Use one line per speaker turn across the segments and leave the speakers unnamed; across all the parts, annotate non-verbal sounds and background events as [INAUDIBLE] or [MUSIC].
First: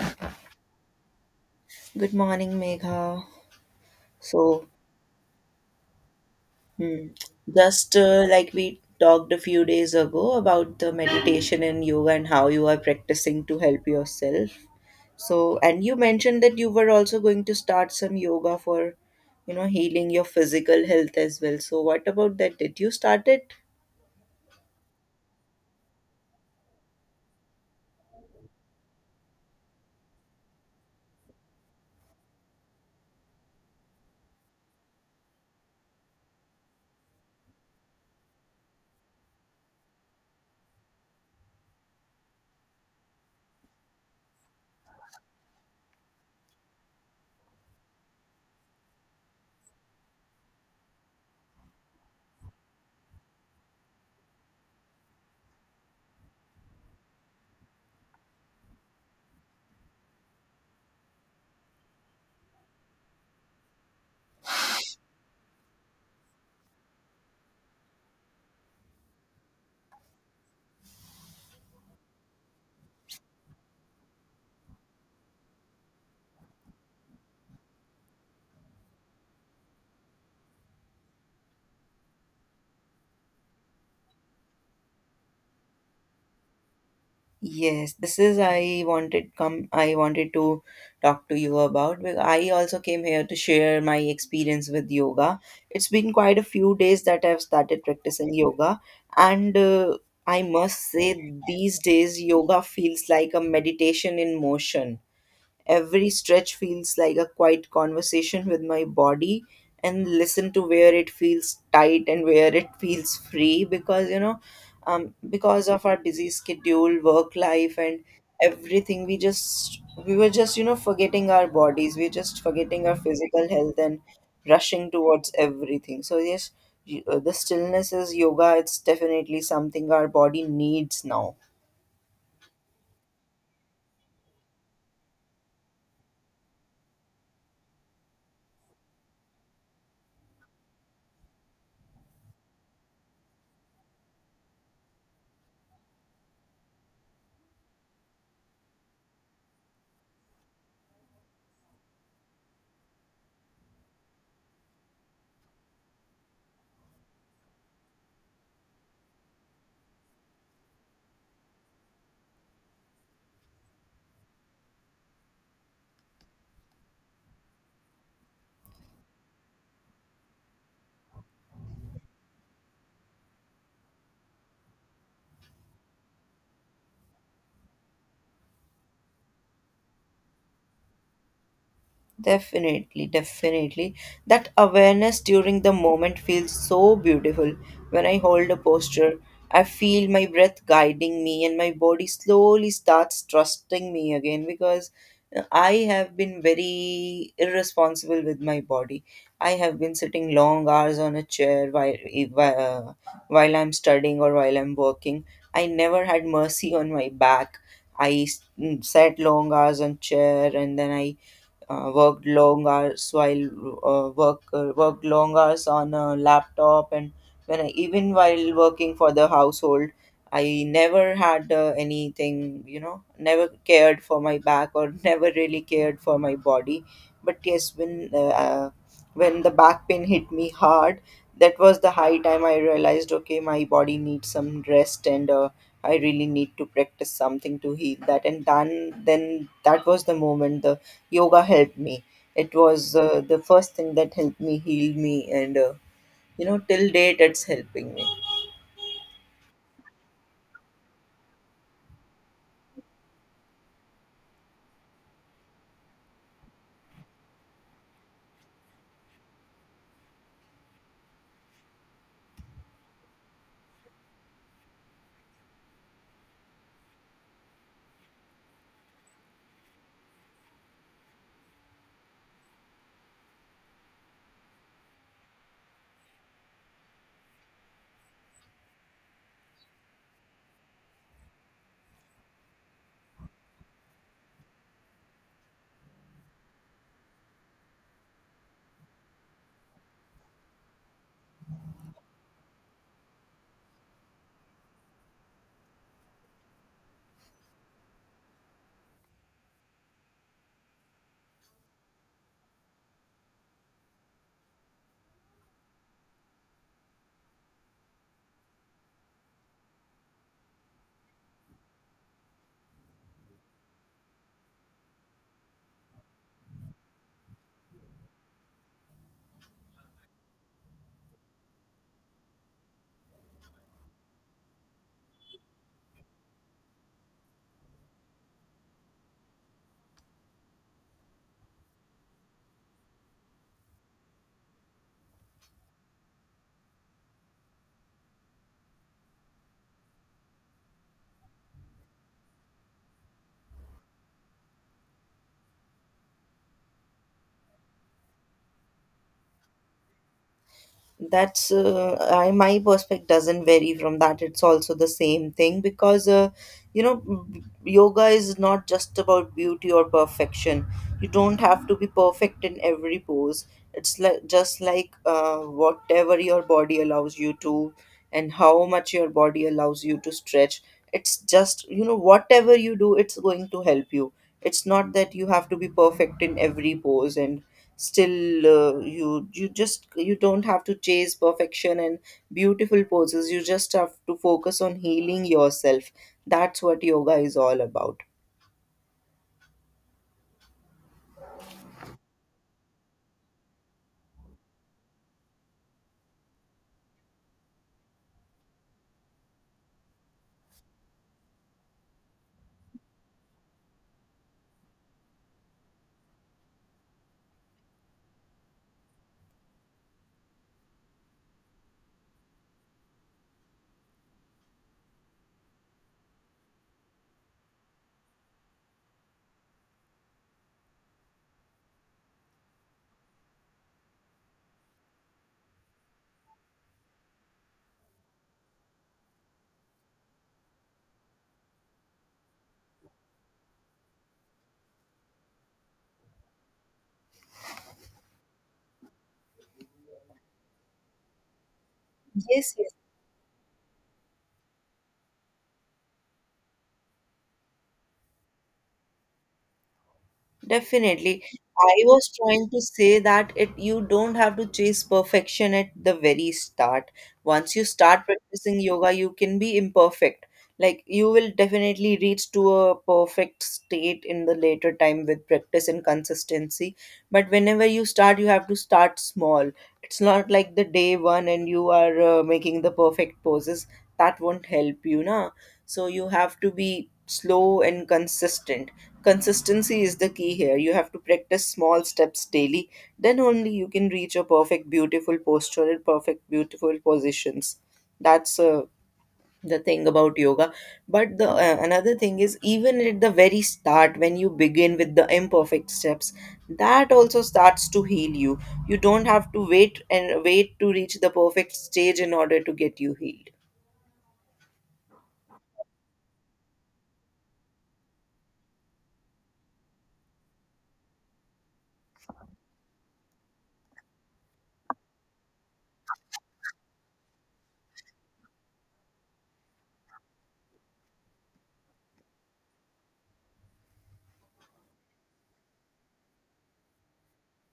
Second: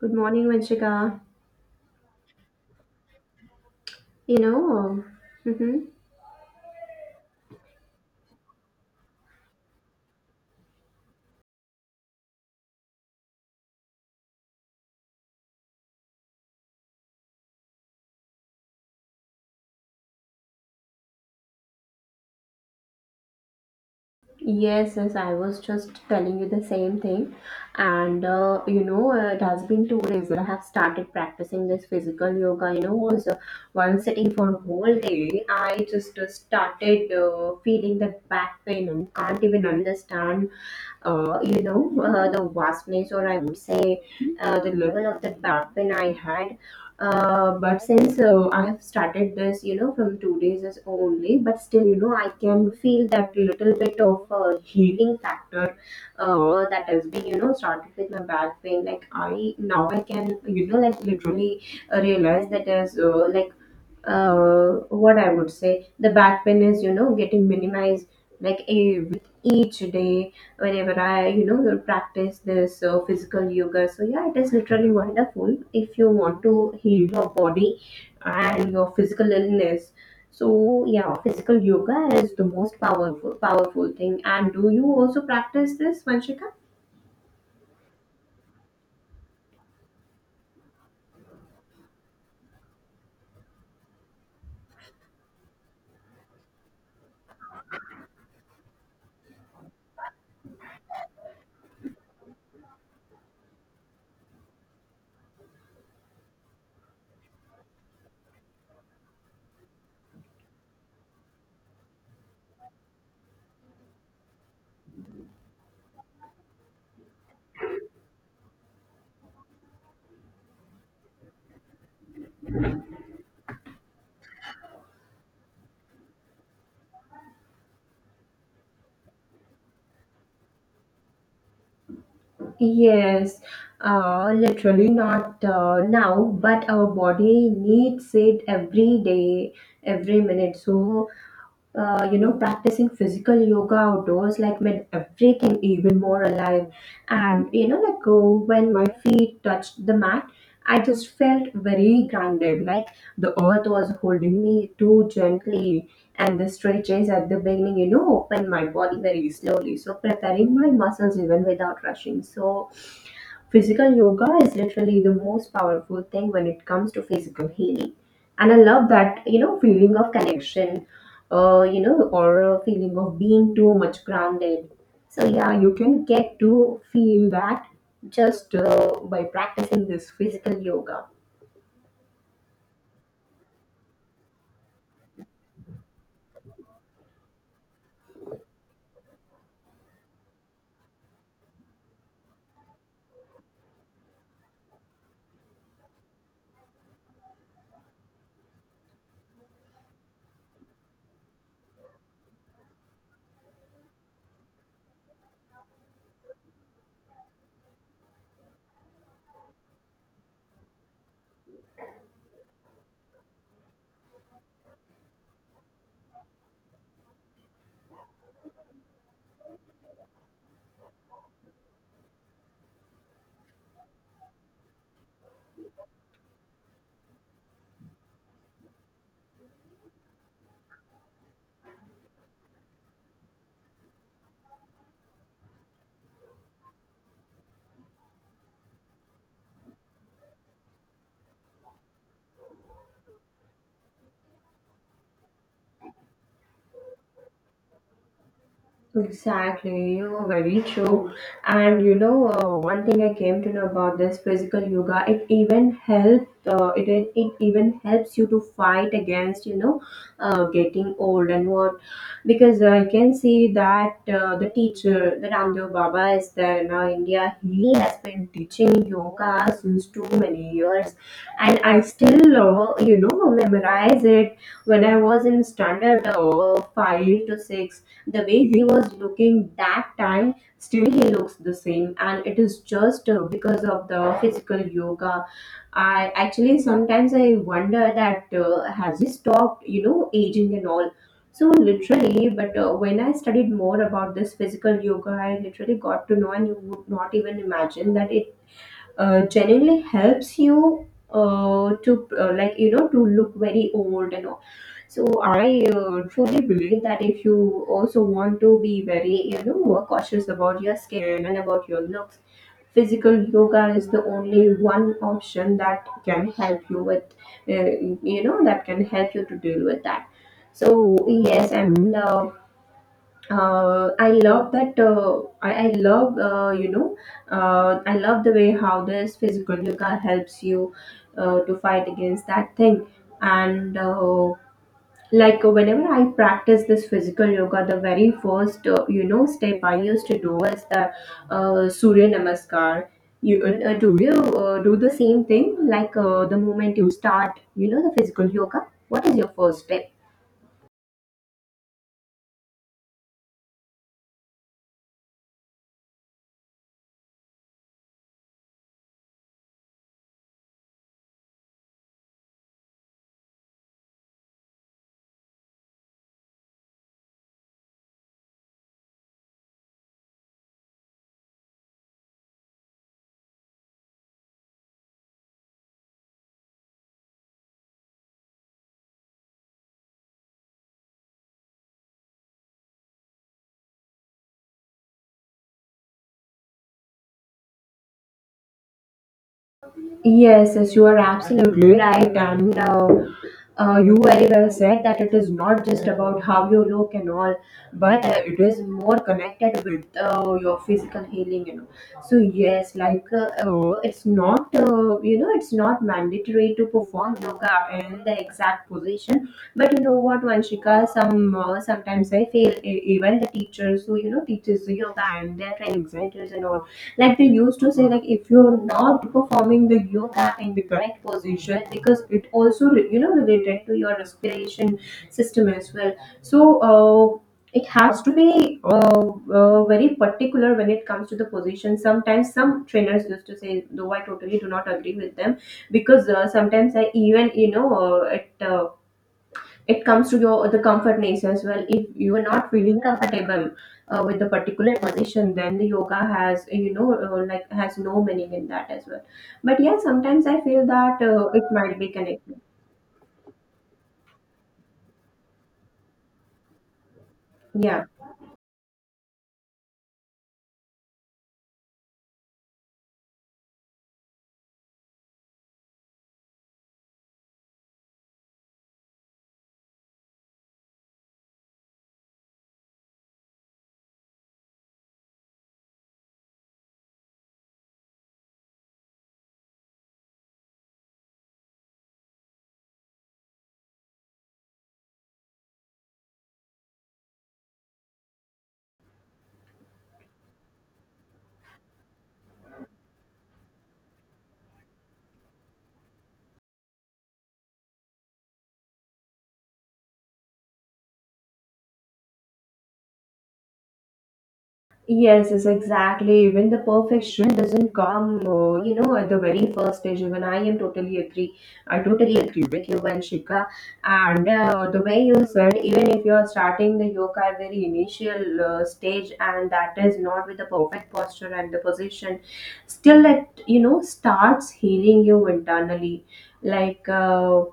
Good morning, Vanshika.
Good morning, Megha.
You
So,
know, mhm.
hmm, just like we talked a few days ago about the meditation and yoga and how you are practicing to help yourself. And you mentioned that you were also going to start some yoga for, healing your physical health as well. So, what about that? Did you start it?
Yes, yes, I was just telling you the same thing. It has been 2 days that I have started practicing this physical yoga. While sitting for a whole day, I just started feeling that back pain and can't even understand the vastness, or I would say the level of the backpain I had. But since I have started this, from 2 days is only, but still, I can feel that little bit of healing factor that has been, started with my back pain. Like I now I can, like literally realize that, as like what I would say, the back pain is, getting minimized like a, with each day whenever I, will practice this physical yoga. So, yeah, it is literally wonderful if you want to heal your body and your physical illness. So, yeah, physical yoga is the most powerful, powerful thing. And do you also practice this, Vanshika?
Yes, this is I wanted to talk to you about because I also came here to share my experience with yoga. It's been quite a few days that I've started practicing yoga and I must say these days yoga feels like a meditation in motion. Every stretch feels like a quiet conversation with my body and listen to where it feels tight and where it feels free because because of our busy schedule work life and everything we were just forgetting our bodies, we're just forgetting our physical health and rushing towards everything. So yes, the stillness is yoga, it's definitely something our body needs now.
Yes, literally not now, but our body needs it every day, every minute. So, practicing physical yoga outdoors like made everything even more alive. And, like oh, when my feet touched the mat, I just felt very grounded, like the earth was holding me too gently. And the stretches at the beginning, opened my body very slowly, so preparing my muscles even without rushing. So, physical yoga is literally the most powerful thing when it comes to physical healing. And I love that, feeling of connection, or a feeling of being too much grounded. So, yeah, you can get to feel that just by practicing this physical yoga.
Definitely, definitely. That awareness during the moment feels so beautiful. When I hold a posture, I feel my breath guiding me and my body slowly starts trusting me again because I have been very irresponsible with my body. I have been sitting long hours on a chair, while, if- while I'm studying or while I'm working. I never had mercy on my back. I sat long hours on chair and then I worked long hours while worked long hours on a laptop and even while working for the household, I never had anything, never cared for my back or [LAUGHS] never really cared for my body. But yes, when the back pain hit me hard, that was the high time I realized okay, my body needs some rest and I really need to practice something to heal that, and then that was the moment the yoga helped me. It was the first thing that helped me heal me, and you know, till date, it's helping me.
Exactly, you're very true. And you know, one thing I came to know about this physical yoga, it even helps. It it even helps you to fight against, you know, getting old and what, because I can see that, the teacher, the Ramdev Baba, is there now in India. He has been teaching yoga since too many years, and I still, you know, memorize it when I was in standard five to six. The way he was looking that time, still he looks the same, and it is just because of the physical yoga. I actually sometimes I wonder that has he stopped, you know, aging and all. So literally, but when I studied more about this physical yoga, I literally got to know, and you would not even imagine that genuinely helps you to like, you know, to look very old and all. So I truly believe that if you also want to be very, you know, more cautious about your skin and about your looks, physical yoga is the only one option that can help you with, uh, you know, that can help you to deal with that. So yes, and I love that. I love, you know, I love the way how this physical yoga helps you to fight against that thing. And like whenever I practice this physical yoga, the very first, step I used to do was the Surya Namaskar. Do you do the same thing? Like, the moment you start, the physical yoga, what is your first step?
My perspective doesn't vary from that, it's also the same thing. Because yoga is not just about beauty or perfection. You don't have to be perfect in every pose. It's like just like whatever your body allows you to and how much your body allows you to stretch, it's just, you know, whatever you do it's going to help you. It's not that you have to be perfect in every pose, and still you don't have to chase perfection and beautiful poses. You just have to focus on healing yourself. That's what yoga is all about.
Yes, yes, you are absolutely right, and you very well said that it is not just about how you look and all, but it is more connected with your physical healing, you know. So yes, it's not mandatory to perform yoga in the exact position, but you know what, Vanshika, sometimes I feel, even the teachers who, you know, teaches yoga and their training centers and all, like they used to say, like if you're not performing the yoga in the correct position, because it also, you know, related to your respiration system as well. So uh, it has to be very particular when it comes to the position. Sometimes some trainers used to say, though I totally do not agree with them, because sometimes I even, you know, it comes to your the comfortness as well. If you are not
Yes, yes.
feeling comfortable with the particular position, then the yoga has, you know, like, has no meaning in that as well. But yeah, sometimes I feel that
Definitely.
it
I
might be
was
connected.
trying to say that it you don't have to chase perfection at the very start. Once you
Yeah.
start practicing yoga, you can be imperfect. Like, you will definitely reach to a perfect state in the later time with practice and consistency. But whenever you start, you have to start small. It's not like the day one and you are making the perfect poses. That won't help you, na. So you have to be slow and consistent. Consistency is the key here. You have to practice small steps daily. Then only you can reach a perfect, beautiful posture and perfect, beautiful positions. That's the thing about yoga. But the another thing is, even at the very start, when you begin with the imperfect steps, that also starts to heal you. You don't have to wait and wait to reach the perfect stage in order to get you healed.
Yes, yes, exactly. Even the perfection doesn't come, at the very first stage. Even I am totally agree. I totally agree with you, Vanshika. And the way you said, even if you are starting the yoga at very initial stage, and that is not with the perfect posture and the position, still it, you know, starts healing you internally. Like. Uh,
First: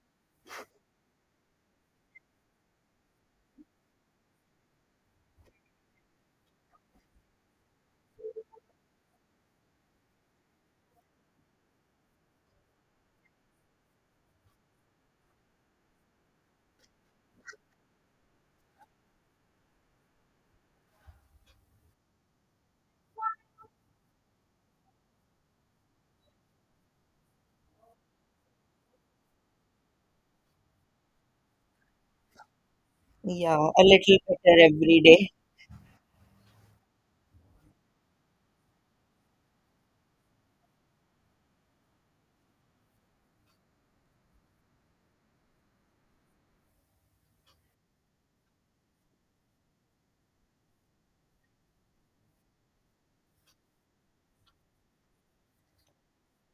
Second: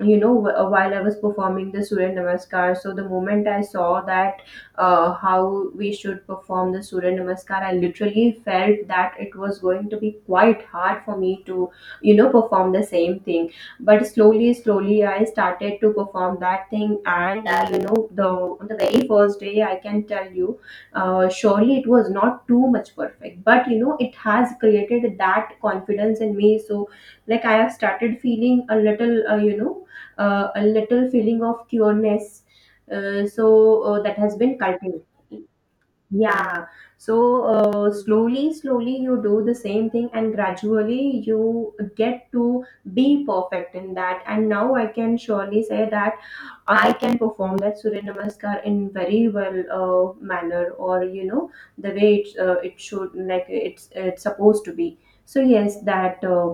you know, wh- while I was performing the Surya Namaskar, so the moment I saw that how we should perform the Surya Namaskar, I literally felt that it was going to be quite hard for me to, you know, perform the same thing. But slowly, slowly, I started to perform that thing, and you know, the on the very first day, I can tell you, surely it was not too much perfect, but you know, it has created that confidence in me. So, like, I have started feeling a little, a little feeling of cureness
Yeah, a little
that has been
better every
cultivated.
day.
Yeah. So, slowly slowly you do the same thing, and gradually you get to be perfect in that, and now I can surely say that I can perform that Surya Namaskar in very well manner, or you know, the way it's it should like it's supposed to be. So yes, that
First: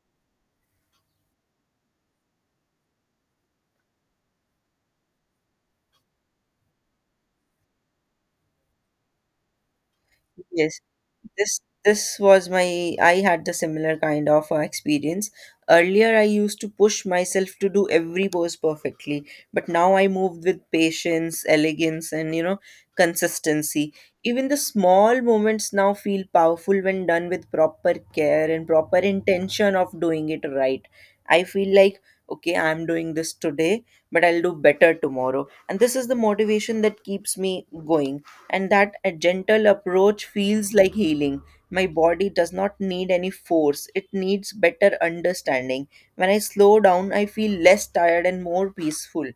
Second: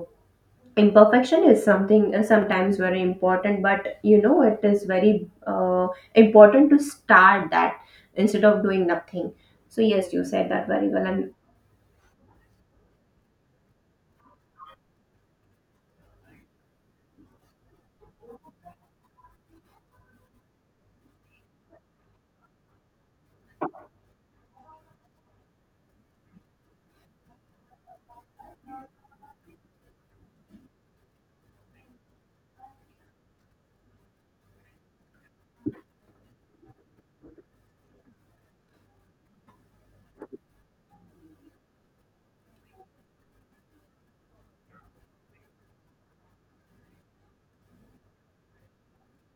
imperfection is something sometimes very important, but you know, it is very important to start that instead of doing nothing. So yes, you said that
Yes.
very well, and
this this was my, I had the similar kind of experience. Earlier I used to push myself to do every pose perfectly, but now I moved with patience, elegance, and you know, consistency. Even the small moments now feel powerful when done with proper care and proper intention of doing it right. I feel like okay, I'm doing this today, but I'll do better tomorrow, and this is the motivation that keeps me going. And that a gentle approach feels like healing. My body does not need any force, it needs better understanding. When I slow down, I feel less tired and more peaceful.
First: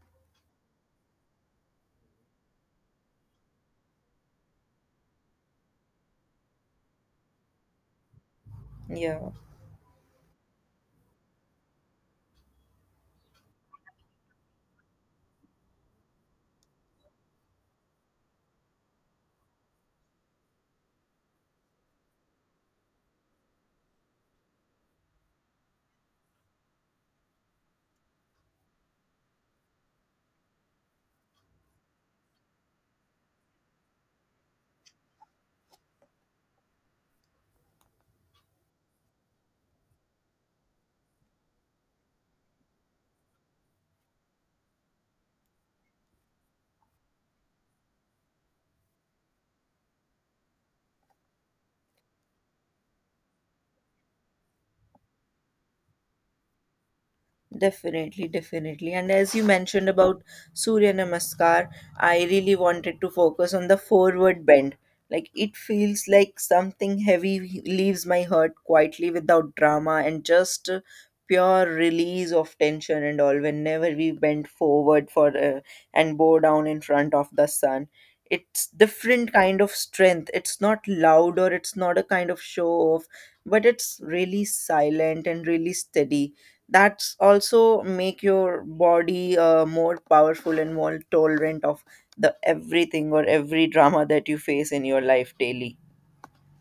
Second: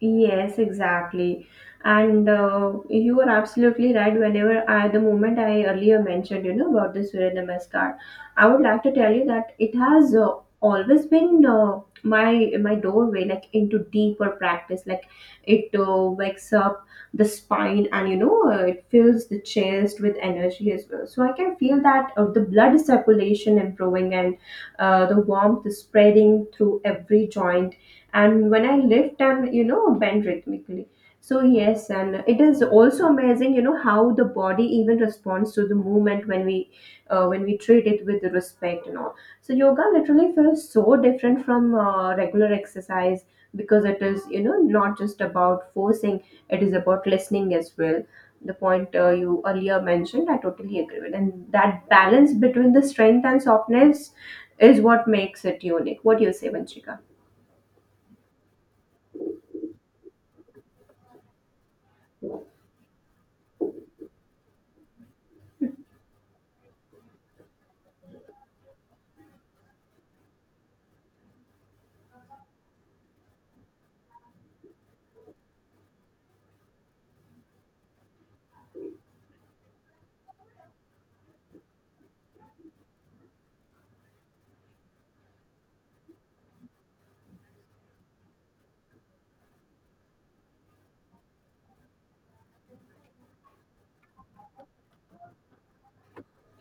yes, exactly. And you are absolutely right. The moment I earlier mentioned, you know, about the Surya Namaskar, I would like to tell you
Yeah.
that it has always been my doorway, like, into deeper practice. Like, it wakes up the spine, and you know, it fills the chest with energy as well. So I can feel that the blood circulation improving and the warmth is spreading through every joint, and when I lift and, you know, bend rhythmically. So yes, and it is also amazing, you know, how the body even responds to the movement when we treat it with respect and all. So yoga literally feels so different from regular exercise, because it is, you know, not just about forcing; it is about listening as well. The point you earlier mentioned, I totally agree with, and that balance between the strength and softness is what makes it unique. What do you say, Vanchika?
Definitely, definitely. And as you mentioned about Surya Namaskar, I really wanted to focus on the forward bend. Like, it feels like something heavy leaves my heart quietly without drama and just pure release of tension and all. Whenever we bend forward for and bow down in front of the sun, it's different kind of strength. It's not loud or it's not a kind of show off, but it's really silent and really steady. That's also make your body more powerful and more tolerant of the everything or every drama that you face in your life daily.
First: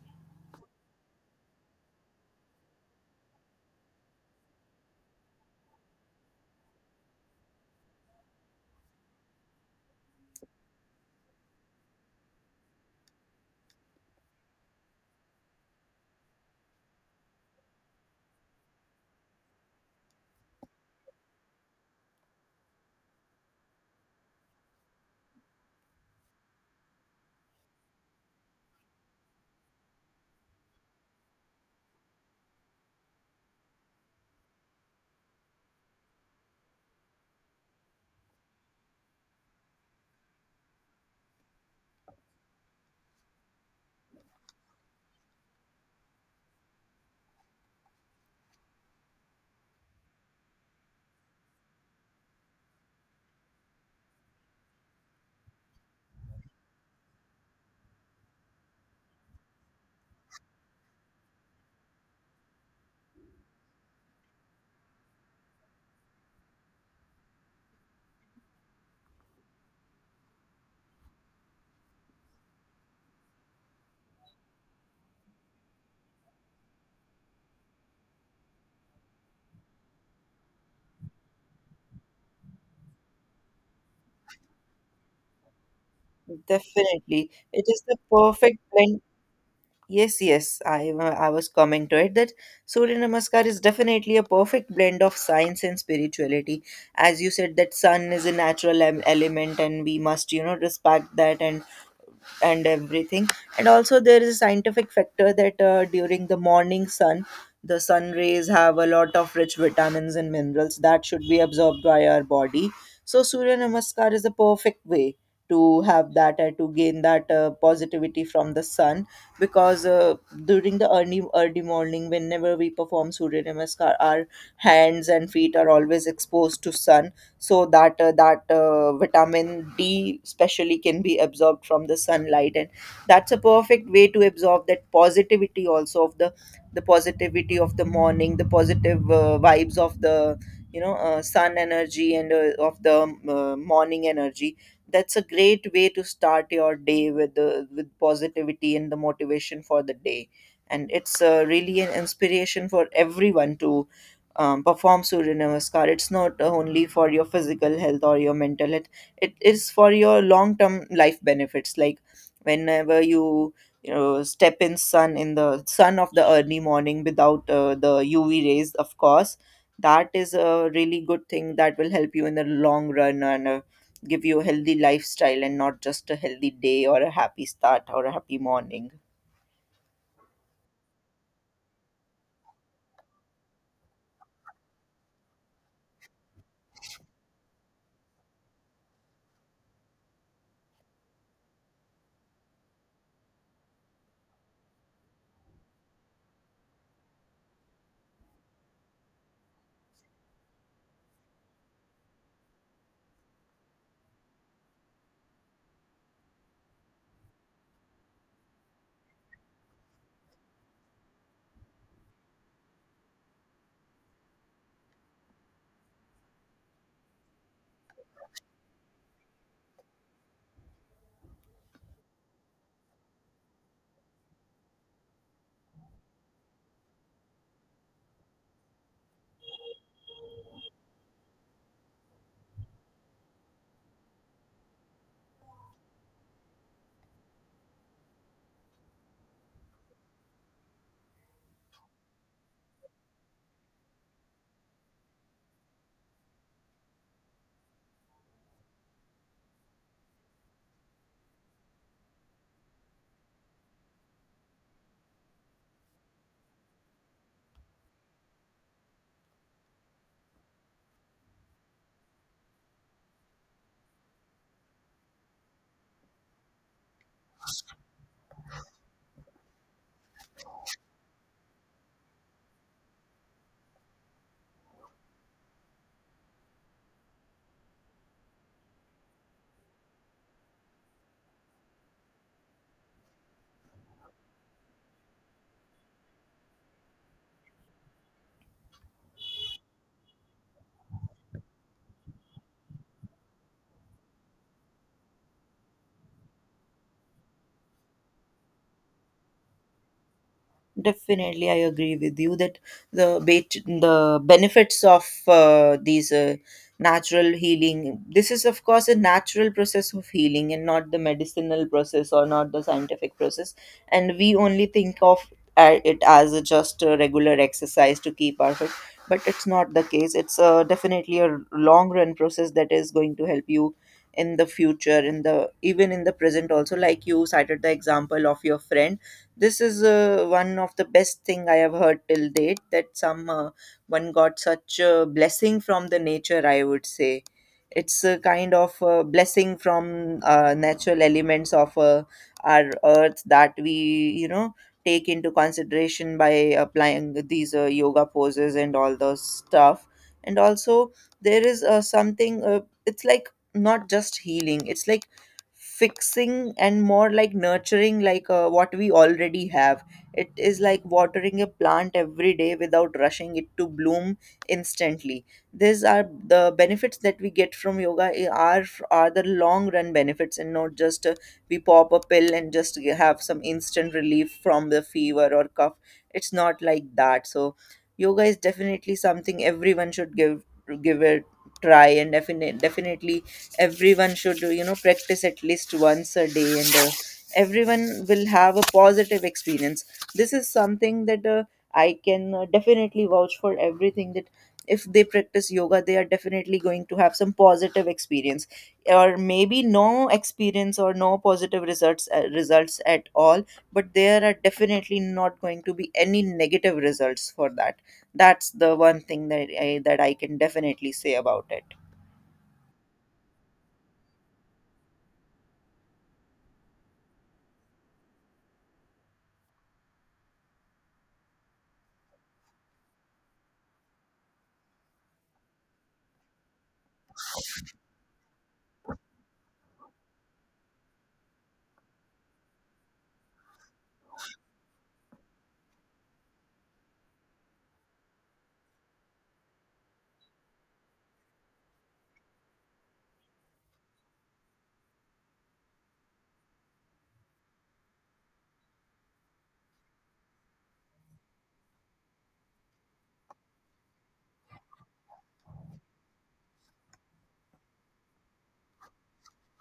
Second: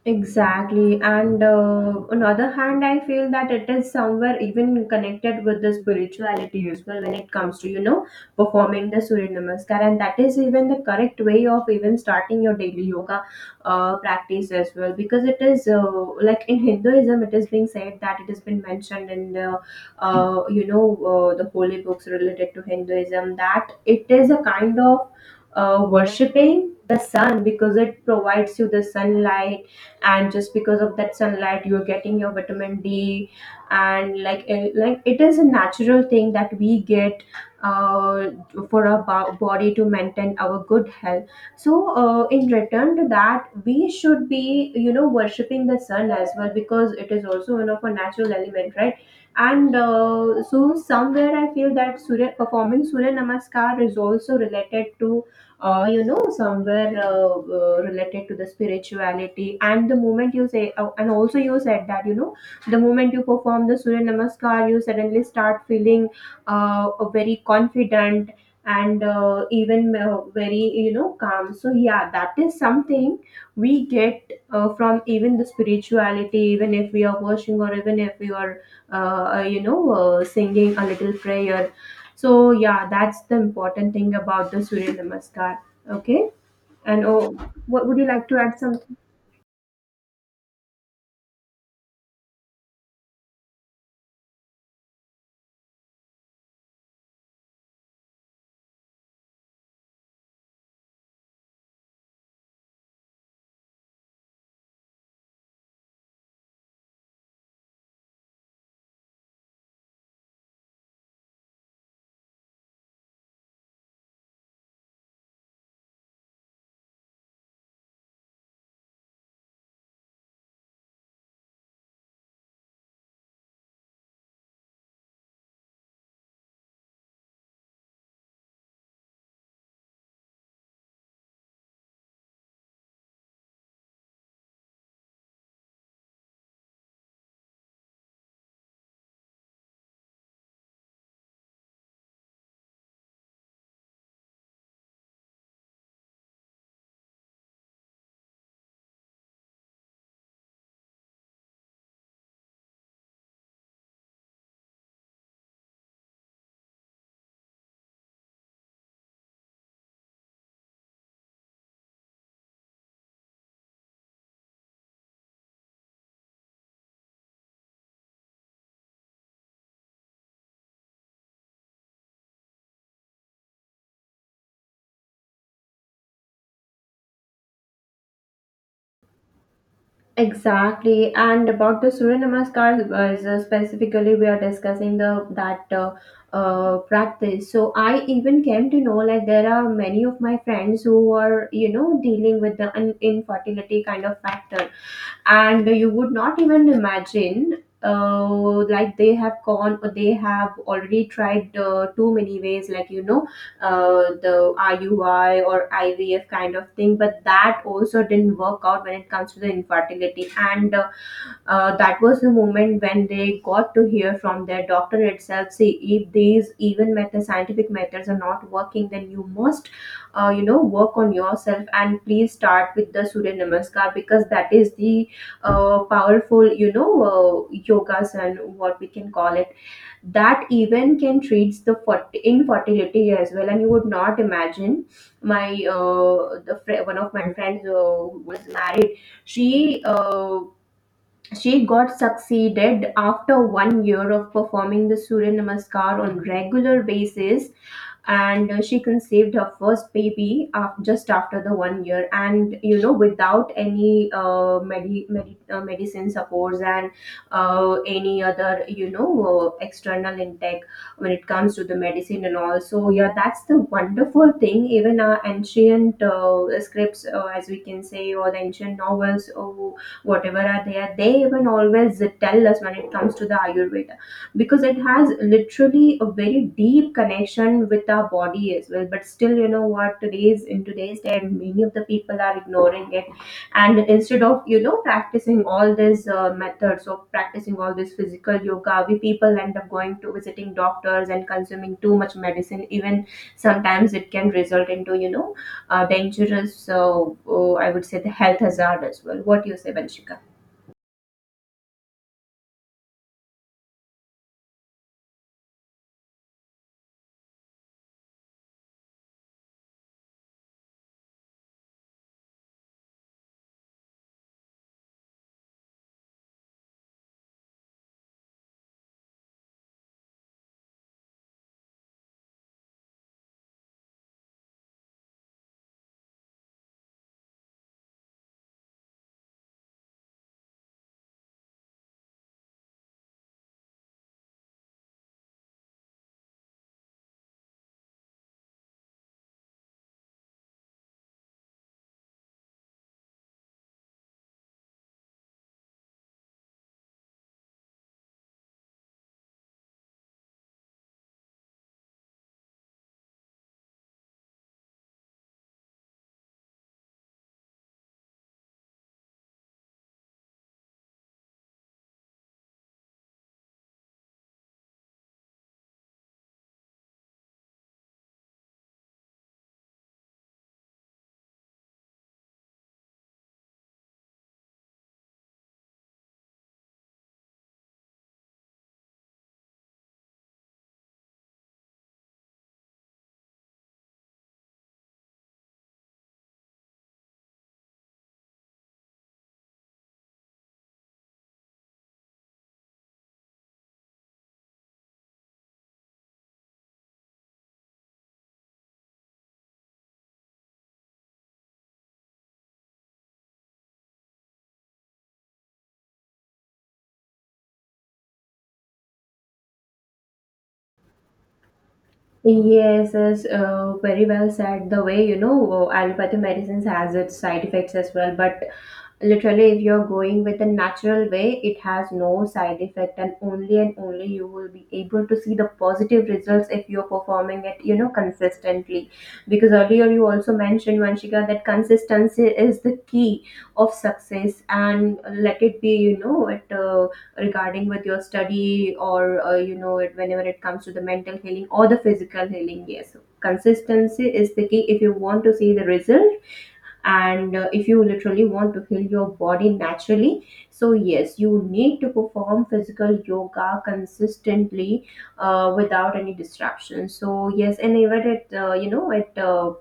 Exactly. And on other hand, I feel that it is somewhere even connected with the spirituality as well, when it comes to, you know, performing the Surya Namaskar. And that is even the correct way of even starting your daily yoga practice as well. Because it is, like in Hinduism, it is being said that it has been mentioned in the, the holy books related to Hinduism, that it is a kind of worshipping the sun, because it provides you the sunlight, and just because of that sunlight, you're getting your vitamin D, and like, it is a natural thing that we get uh, for our body, to maintain our good health. So in return to that, we should be, you know, worshipping the sun as well, because it is also one of our natural element, right? And so somewhere I feel that surya performing Surya Namaskar is also related to, you know, somewhere related to the spirituality. And the moment you say, and also you said that, you know, the moment you perform the Surya Namaskar, you suddenly start feeling uh, very confident, and even very, you know, calm. So yeah, that is something we get from even the spirituality, even if we are worshiping, or even if we are singing a little prayer. So yeah, that's the important thing about the Surya Namaskar. Okay, and
Definitely,
oh,
it is
what
the
would you like to
perfect
add something?
blend. Yes, yes, I was coming to it that Surya Namaskar is definitely a perfect blend of science and spirituality. As you said that sun is a natural element and we must, you know, respect that and everything. And also there is a scientific factor that during the morning sun, the sun rays have a lot of rich vitamins and minerals that should be absorbed by our body. So Surya Namaskar is a perfect way to have that and to gain that positivity from the sun. Because during the early morning whenever we perform Surya Namaskar, our hands and feet are always exposed to sun, so that vitamin D especially can be absorbed from the sunlight. And that's a perfect way to absorb that positivity also of the positivity of the morning, the positive vibes of the, sun energy and of the morning energy. That's a great way to start your day with the with positivity and the motivation for the day. And it's really an inspiration for everyone to perform Surya Namaskar. It's not only for your physical health or your mental health, it is for your long term life benefits. Like whenever you, you know, step in sun in the sun of the early morning without the UV rays of course, that is a really good thing that will help you in the long run and give you a healthy lifestyle and not just a healthy day or a happy start or a happy morning.
Exactly, and about the Surya Namaskar, so specifically, we are discussing the that practice. So I even came to know like there are many of my friends who are you know dealing with the infertility kind of factor and you would not even imagine like they have gone or they have already tried too many ways like you know the IUI or IVF kind of thing, but that also didn't work out when it comes to the infertility and that was the moment when they got to hear from their doctor itself. See, if these even methods, scientific methods, are not working, then you must, you know, work on yourself and please start with the Surya Namaskar because that is the powerful, you know, yogas and what we can call it that even can treat the infertility as well. And you would not imagine my one of my friends who was married, she uh, she got succeeded after 1 year of performing the Surya Namaskar on regular basis. And she conceived her first baby just after the 1 year, and you know, without any medicine supports and any other, you know, external intake when it comes to the medicine and all. So yeah, that's the wonderful thing. Even our ancient scripts, as we can say, or the ancient novels or whatever are there, they even always tell us when it comes to the ayurveda because it has literally a very deep connection with our body as well. But still, you know what, today's day, many of the people are ignoring it, and instead of you know practicing all these methods of practicing all this physical yoga, we people end up going to visiting doctors and consuming too much medicine. Even sometimes it can result into you know dangerous I would say the health hazard as well. What do you say, Vanshika?
Definitely, I agree with you that the benefits of these natural healing. This is, of course, a natural process of healing, and not the medicinal process or not the scientific process. And we only think of it as a just a regular exercise to keep our fit, but it's not the case. It's definitely a long run process that is going to help you in the future, in the even in the present. Also, like you cited the example of your friend, this is one of the best thing I have heard till date, that some one got such a blessing from the nature. I would say it's a kind of a blessing from natural elements of our earth that we, you know, take into consideration by applying these yoga poses and all those stuff. And also there is something, it's like not just healing, it's like fixing and more like nurturing like what we already have. It is like watering a plant every day without rushing it to bloom instantly. These are the benefits that we get from yoga, are the long run benefits and not just we pop a pill and just have some instant relief from the fever or cough. It's not like that. So yoga is definitely something everyone should give it try, and definitely, definitely, everyone should, you know, practice at least once a day, and everyone will have a positive experience. This is something that I can definitely vouch for everything, that if they practice yoga they are definitely going to have some positive experience, or maybe no experience or no positive results, at all, but there are definitely not going to be any negative results for that. That's the one thing that I can definitely say about it.
Yes, yes, very well said. The way you know, allopathy medicines has its side effects as well, but literally if you're going with a natural way, it has no side effect, and only you will be able to see the positive results if you're performing it you know consistently, because earlier you also mentioned, Vanshika, that consistency is the key of success. And let it be, you know it regarding with your study, or you know it, whenever it comes to the mental healing or the physical healing, yes, consistency is the key if you want to see the result. And if you literally want to heal your body naturally, so yes, you need to perform physical yoga consistently, without any disruption. So yes, and even it you know it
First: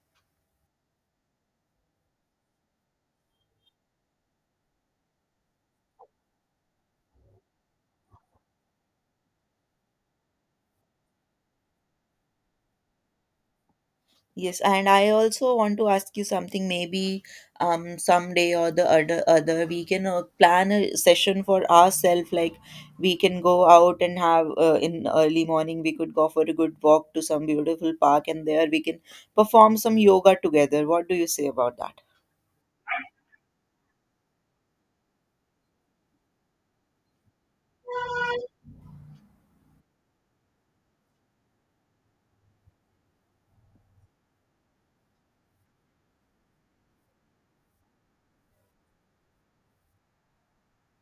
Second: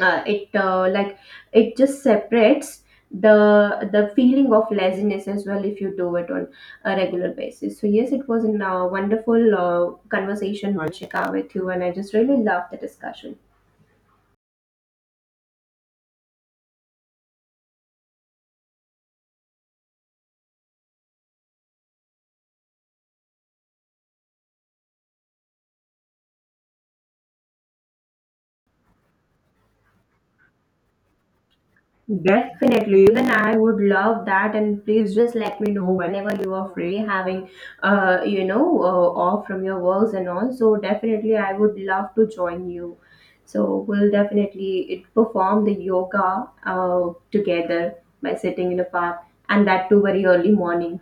it like it just separates the feeling of laziness as well if you do it on a regular basis. So yes, it was a wonderful conversation, Vanshika, with you, and I just really loved the discussion.
Yes, and I also want to ask you something. Maybe someday or the other other we can plan a session for ourselves. Like, we can go out and have in early morning. We could go for a good walk to some beautiful park, and there we can perform some yoga together. What do you say about that?
Definitely, even I would love that, and please just let me know whenever you are free, having you know, off from your works and all. So definitely, I would love to join you. So we'll definitely it perform the yoga together, by sitting in a park, and that too very early morning.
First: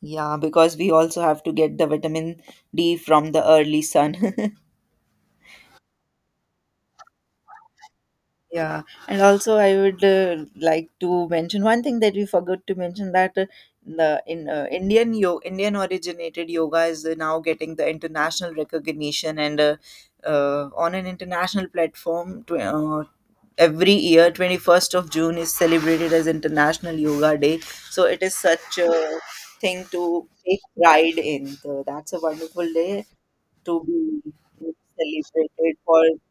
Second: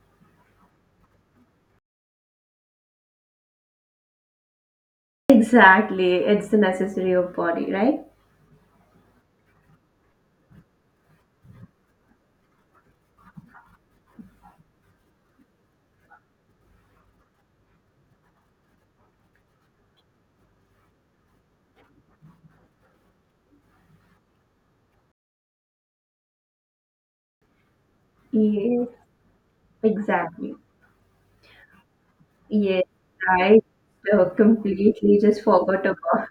Yeah, because we also have to get the vitamin D from the early sun. [LAUGHS]
Exactly, it's the necessary of body, right?
Yeah, and also I would like to mention one thing that we forgot to mention, that the in Indian originated yoga is now getting the international recognition and on an international platform. Every year, 21st of June is celebrated as International Yoga Day. So it is such
Yes,
a thing to
exactly.
take pride in. So that's a wonderful
Yes,
day
I
to be
completely just
celebrated
forgot
for.
about.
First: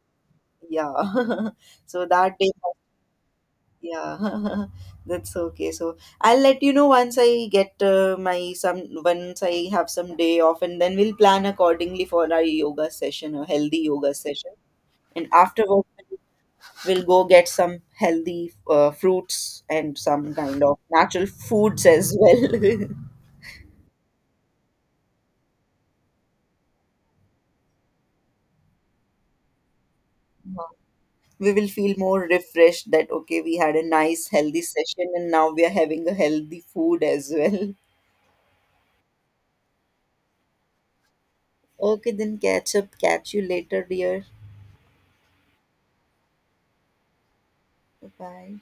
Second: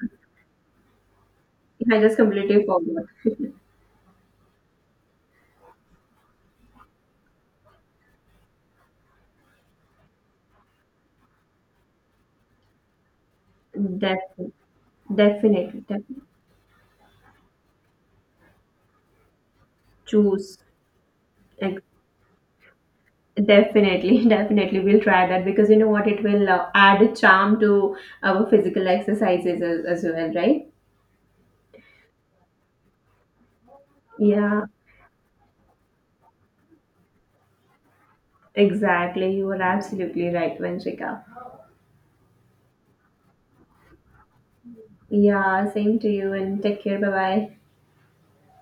Yeah. [LAUGHS]
I
So
just
that day
completely forgot. [LAUGHS]
Yeah, [LAUGHS] that's okay. So I'll let you know once I get my some once I have some day off, and then we'll plan accordingly for our yoga session, a healthy yoga session.
Definitely,
And
definitely,
afterwards,
definitely.
we'll go get some healthy fruits and some
Choose.
kind of natural
Like,
foods as well. [LAUGHS]
definitely, [LAUGHS] definitely. We'll try that because you know what? It will add a charm to our physical exercises, as well, right?
We will feel more refreshed that okay, we had a nice healthy
Yeah,
session, and now we are having a healthy food as well. [LAUGHS]
exactly. You are absolutely right, Vanshika.
Okay, then catch up. Catch you later, dear.
Yeah, same to you, and take care. Bye bye.
Bye.